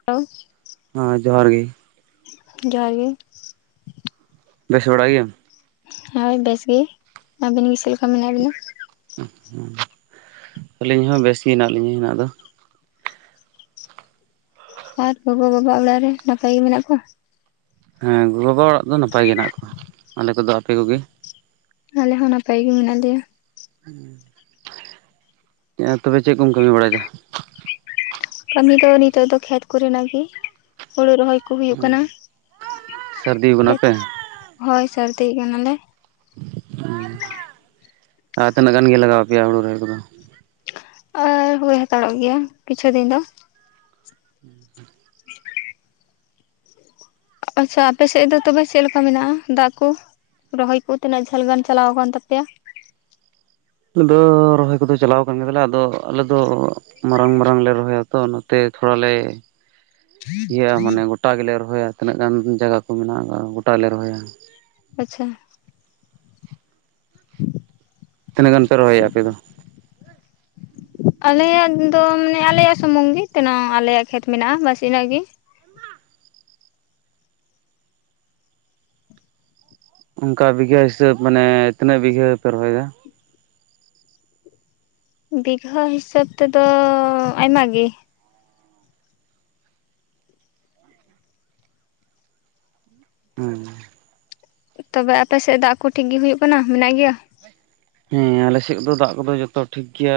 [unintelligible] ᱦᱮᱸ ᱡᱚᱦᱟᱨ ᱜᱮ᱾ ᱡᱚᱦᱟᱨ ᱜᱮ᱾ ᱵᱮᱥ ᱵᱟᱲᱟ ᱜᱮᱭᱟᱢ? ᱦᱳᱭ ᱵᱮᱥᱜᱮ, ᱟᱹᱵᱤᱱ ᱜᱮ ᱪᱮᱫ ᱞᱮᱠᱟ ᱢᱮᱱᱟᱜ ᱵᱤᱱᱟ? [unintelligible] ᱟᱹᱞᱤᱧ ᱦᱚᱸ ᱵᱮᱥ ᱜᱮ ᱦᱮᱱᱟᱜ ᱞᱤᱧᱟᱹ ᱦᱮᱱᱟᱜ ᱫᱚ᱾ ᱟᱨ ᱜᱚᱜᱚ ᱵᱟᱵᱟᱜ ᱚᱲᱟᱜ ᱨᱮ ᱱᱟᱯᱟᱭ ᱜᱮ ᱢᱮᱱᱟᱜ ᱠᱚᱣᱟ? ᱦᱮᱸ ᱜᱚ ᱵᱟᱵᱟ ᱚᱲᱟᱜ ᱫᱚ ᱱᱟᱯᱟᱭ ᱜᱮ ᱦᱮᱱᱟᱜ ᱠᱚᱣᱟ᱾ ᱟᱞᱮ ᱠᱚᱫᱚ ᱟᱯᱮ ᱠᱚᱜᱮ? ᱟᱞᱮ ᱦᱚᱸ ᱱᱟᱯᱟᱭ ᱜᱮ ᱢᱮᱱᱟᱜ ᱞᱮᱭᱟ᱾ ᱛᱚᱵᱮ ᱪᱮᱫ ᱠᱚᱢ ᱠᱟᱹᱢᱤ ᱵᱟᱲᱟᱭᱮᱫᱟ? ᱠᱟᱹᱢᱤ ᱫᱚ ᱱᱤᱛᱚᱜ ᱫᱚ ᱠᱷᱮᱛ ᱠᱚᱨᱮᱱᱟᱜ ᱜᱮ᱾ ᱦᱩᱲᱩ ᱨᱚᱦᱚᱭ ᱠᱚ ᱦᱩᱭᱩᱜ ᱠᱟᱱᱟ, ᱥᱟᱹᱨᱫᱤ ᱠᱟᱱᱟ ᱠᱷᱮᱛ ᱯᱮ? ᱦᱳᱭ ᱥᱟᱨᱫᱤ ᱠᱟᱱᱟᱞᱮ᱾ ᱟᱨ ᱛᱤᱱᱟᱹᱜ ᱜᱟᱱ ᱜᱮ ᱞᱟᱜᱟᱣ ᱯᱮᱭᱟ ᱦᱩᱲᱩ ᱨᱚᱦᱚᱭ ᱠᱚᱫᱚ? ᱟᱨ ᱦᱩᱭ ᱦᱟᱛᱟᱲᱚᱜ ᱜᱮᱭᱟ ᱠᱤᱪᱷᱩ ᱫᱤᱱ ᱫᱚ᱾ [unintelligible] [unintelligible] [inaudible] ᱟᱪᱪᱷᱟ ᱟᱯᱮ ᱥᱮᱫ ᱫᱚ ᱛᱚᱵᱮ ᱪᱮᱫ ᱞᱮᱠᱟ ᱢᱮᱱᱟᱜᱼᱟ ᱫᱟᱜ ᱠᱚ? ᱨᱚᱦᱚᱭ ᱠᱚ ᱛᱤᱱᱟᱹᱜ ᱡᱷᱟᱹᱞ ᱜᱟᱱ ᱪᱟᱞᱟᱣ ᱟᱠᱟᱱ ᱛᱟᱯᱮᱭᱟ? ᱟᱞᱮ ᱫᱚ ᱨᱚᱦᱚᱭ ᱠᱚᱫᱚ ᱪᱟᱞᱟᱣ ᱟᱠᱟᱱ ᱜᱮᱭᱟ ᱾ᱟᱫᱚ ᱟᱞᱮ ᱫᱚ ᱢᱟᱨᱟᱝ ᱢᱟᱨᱟᱝ ᱞᱮ ᱨᱚᱦᱚᱭᱟ ᱛᱚ, ᱚᱱᱟᱛᱮ ᱛᱷᱚᱲᱟᱞᱮ ᱤᱭᱟᱹ ᱟᱱᱮ ᱜᱚᱴᱟ ᱜᱮᱞᱮ ᱨᱚᱦᱚᱭᱟ᱾ ᱛᱤᱱᱟᱹᱜ ᱜᱟᱱ ᱡᱟᱭᱜᱟ ᱠᱚ ᱢᱮᱱᱟᱜᱼᱟ, ᱜᱚᱴᱟ ᱜᱮᱞᱮ ᱨᱚᱦᱚᱭᱟ᱾ ᱟᱪᱪᱷᱟ ᱛᱤᱱᱟᱹᱜ ᱜᱟᱱ ᱯᱮ ᱨᱚᱦᱚᱭᱟ ᱟᱯᱮ ᱫᱚ? ᱟᱞᱮᱭᱟᱜ ᱫᱚ ᱢᱟᱱᱮ ᱟᱞᱮᱭᱟᱜ ᱥᱩᱢᱩᱝ ᱜᱮ ᱠᱟᱱᱟ ᱟᱞᱮᱭᱟᱜ ᱠᱷᱮᱛ ᱢᱮᱱᱟᱜᱼᱟ ᱵᱟᱥ ᱤᱱᱟᱹᱜ ᱜᱮ ᱚᱱᱠᱟ ᱵᱤᱜᱷᱟᱹ ᱦᱤᱥᱟᱹᱵᱽ ᱢᱟᱱᱮ ᱛᱤᱱᱟᱹᱜ ᱵᱤᱜᱷᱟᱹ ᱯᱮ ᱨᱚᱦᱚᱭᱟ? ᱵᱤᱜᱷᱟᱹ ᱦᱤᱥᱟᱹᱵᱽ ᱛᱮᱫᱚ ᱟᱭᱢᱟ ᱜᱮ ᱦᱩᱸ ᱛᱚᱵᱮ ᱟᱯᱮ ᱥᱮᱫ ᱫᱟᱜ ᱠᱩ ᱴᱷᱤᱠ ᱜᱤ ᱦᱩᱭᱩᱜ ᱠᱟᱱᱟ ᱢᱮᱱᱟᱜ ᱜᱮᱭᱟ? ᱦᱮᱸ ᱟᱞᱮ ᱥᱮᱫ ᱫᱚ ᱫᱟᱜ ᱠᱚᱫᱚ ᱡᱚᱛᱚ ᱴᱷᱤᱠ ᱜᱮᱭᱟ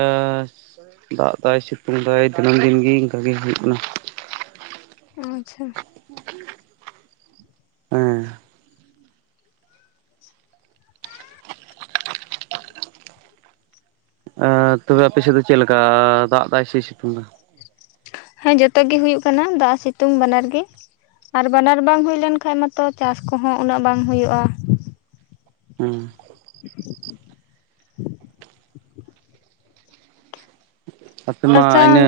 ᱫᱟᱜ ᱫᱟᱭ ᱥᱤᱛᱩᱝ ᱫᱟᱭ ᱫᱤᱱᱟᱹᱢ ᱫᱤᱱ ᱜᱮ ᱤᱱᱠᱟ ᱜᱮ ᱦᱩᱭᱩᱜ ᱠᱟᱱᱟ ᱟᱪᱷᱟ [inaudible] ᱮᱸ ᱟᱨ ᱛᱚᱵᱮ ᱟᱯᱮ ᱥᱮᱫ ᱫᱚ ᱪᱮᱫ ᱞᱮᱠᱟ ᱫᱟᱜ ᱫᱟᱭ ᱥᱮ ᱥᱤᱛᱩᱝ ᱫᱟ? ᱦᱮᱸ ᱡᱚᱛᱚ ᱜᱮ ᱦᱩᱭᱩᱜ ᱠᱟᱱᱟ ᱫᱟᱜ ᱥᱤᱛᱩᱝ ᱵᱟᱱᱟᱨ ᱜᱮ ᱟᱨ ᱵᱟᱱᱟᱨ ᱵᱟᱝ ᱦᱩᱭ ᱞᱮᱱ ᱠᱷᱟᱱ ᱢᱟᱛᱚ ᱪᱟᱥ ᱠᱚᱦᱚᱸ ᱩᱱᱟᱹᱜ ᱵᱟᱝ ᱦᱳᱭᱳᱜᱼᱟ ᱦᱩᱸ [inaudible] ᱟᱯᱮ ᱢᱟ ᱟᱪᱪᱷᱟ ᱤᱱᱟᱹ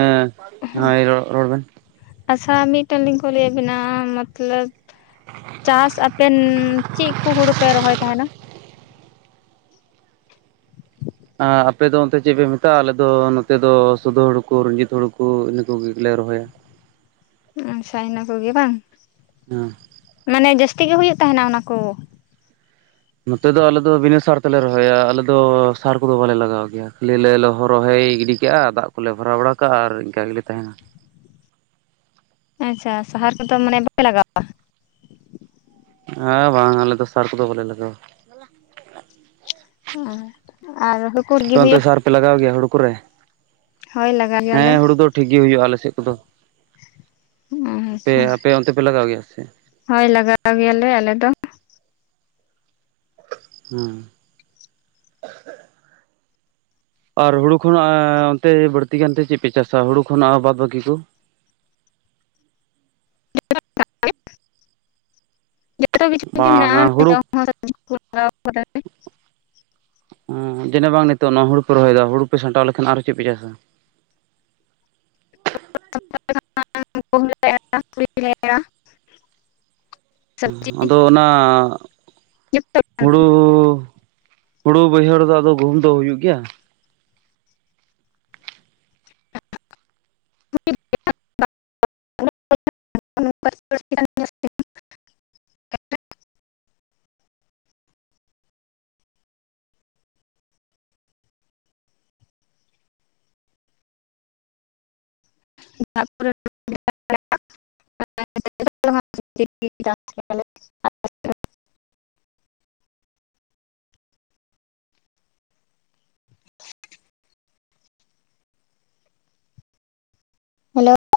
ᱦᱳᱭ ᱨᱚ ᱨᱚᱲ ᱵᱮᱱ ᱟᱪᱷᱟ ᱢᱤᱫ ᱴᱮᱱ ᱞᱤᱝ ᱠᱩᱞᱤᱭᱮᱫ ᱵᱮᱱᱟ ᱢᱚᱛᱞᱚᱵᱽ ᱪᱟᱥ ᱟᱯᱮᱱ ᱪᱤᱫ ᱠᱩ ᱦᱩᱲᱩ ᱯᱮ ᱨᱚᱦᱚᱭ ᱛᱟᱦᱮᱱᱟ? ᱮᱸ ᱟᱨ ᱟᱯᱮ ᱫᱚ ᱚᱱᱛᱮ ᱪᱮᱫ ᱯᱮ ᱢᱮᱛᱟᱜᱼᱟ ᱟᱞᱮ ᱫᱚ ᱱᱚᱛᱮ ᱫᱚ ᱥᱩᱫᱷ ᱦᱩᱲᱩ ᱠᱩ ᱨᱚᱸᱡᱤᱛ ᱦᱩᱲᱩ ᱠᱩ ᱤᱱᱟ. ᱠᱚᱜᱮᱞᱮ ᱨᱚᱦᱚᱭᱟ ᱟᱪᱷᱟ ᱤᱱᱟᱹ ᱠᱚᱜᱮ ᱵᱟᱝ ᱦᱩᱸ ᱢᱟᱱᱮ ᱡᱟᱹᱥᱛᱤ ᱜᱮ ᱦᱩᱭᱩᱜ ᱛᱟᱦᱮᱱᱟ ᱚᱱᱟ ᱠᱩ ᱱᱚᱛᱮ ᱫᱚ ᱟᱞᱮ ᱫᱚ ᱵᱤᱱᱟᱹ ᱥᱟᱨ ᱛᱮᱞᱮ ᱨᱚᱦᱚᱭᱟ ᱟᱞᱮ ᱫᱚ ᱥᱟᱨ ᱠᱚᱫᱚ ᱵᱟᱞᱮ ᱞᱟᱜᱟᱣ ᱜᱮᱭᱟ ᱠᱷᱟᱹ ᱞᱤ ᱞᱮ ᱠᱷᱟᱞᱤ ᱞᱮ ᱨᱚᱦᱚᱭ ᱜᱤᱰᱤ ᱦᱤᱡᱩᱜ-ᱟ ᱫᱟᱜ ᱠᱚᱞᱮ ᱵᱷᱚᱨᱟᱣ ᱵᱟᱲᱟ ᱠᱟᱜᱼᱟ ᱟᱨ ᱤᱱᱠᱟ ᱜᱮᱞᱮ ᱛᱟᱦᱮᱱᱟ ᱟᱪᱷᱟ ᱥᱟᱦᱟᱨ ᱠᱚᱫᱚ ᱢᱟᱱᱮ ᱵᱟᱯᱮ ᱞᱟᱜᱟᱣᱟ ᱦᱮᱸ ᱵᱟᱝ ᱟᱞᱮ ᱫᱚ ᱥᱟᱨ ᱠᱚᱫᱚ ᱵᱟᱞᱮ ᱞᱟᱜᱟᱣᱟ᱾ [unintelligible] ᱦᱩᱸ ᱟᱨ [unintelligible] [unintelligible] ᱚᱱᱛᱮ ᱥᱟᱨ ᱯᱮ ᱞᱟᱜᱟᱣ ᱜᱮᱭᱟ ᱦᱩᱲᱩ ᱠᱚᱨᱮ? ᱦᱳᱭ ᱞᱟᱜᱟᱣ ᱜᱮᱭᱟᱞᱮ ᱦᱮᱸ ᱦᱩᱲᱩ ᱫᱚ ᱴᱷᱤᱠ ᱜᱮ ᱦᱩᱭᱩᱜᱼᱟ ᱟᱞᱮ ᱥᱮᱫ ᱠᱚᱫᱚ ᱟᱯᱮ ᱟᱪᱪᱷᱟ ᱟᱯᱮ ᱚᱱᱛᱮ ᱯᱮ ᱞᱟᱜᱟᱣ ᱜᱮᱭᱟ ᱥᱮ ᱪᱮᱫ? ᱦᱳᱭ ᱞᱟᱜᱟᱣ ᱜᱮᱭᱟᱞᱮ ᱟᱞᱮ ᱫᱚ ᱦᱩᱸ ᱟᱨ ᱦᱩᱲᱩ ᱠᱷᱚᱱᱟᱜ ᱮᱸ ᱚᱱᱛᱮ ᱵᱟᱹᱲᱛᱤ ᱜᱟᱱᱛᱮ ᱪᱮᱫᱯᱮ ᱪᱟᱥᱟ ᱦᱩᱲᱩ ᱠᱷᱚᱱᱟᱜ ᱵᱟᱫᱽ ᱵᱟᱹᱠᱤ ᱠᱚ? ᱵᱟᱝ [unintelligible] ᱚᱸ ᱡᱤᱱᱟᱹᱜ ᱵᱟᱝ ᱱᱤᱛᱚᱜ ᱱᱚᱶᱟ ᱦᱩᱲᱩ ᱯᱮ ᱨᱚᱦᱚᱭᱫᱟ ᱦᱩᱲᱩ ᱯᱮ ᱥᱟᱢᱴᱟᱣ ᱞᱮᱠᱷᱟᱱ ᱟᱨᱚ ᱪᱮᱫ ᱯᱮ ᱪᱟᱥᱟ? [unintelligible] ᱦᱩᱸ ᱟᱫᱚ ᱚᱱᱟ [unintelligible] ᱦᱩᱲᱩᱻ ᱦᱩᱲᱩ ᱵᱟᱹᱭᱦᱟᱹᱲᱫᱚ ᱟᱫᱚ ᱜᱩᱦᱩᱢ ᱫᱚ ᱦᱩᱭᱩᱜ ᱜᱮᱭᱟ [unintelligible] [unintelligible] ᱦᱮᱞᱳ [inaudible]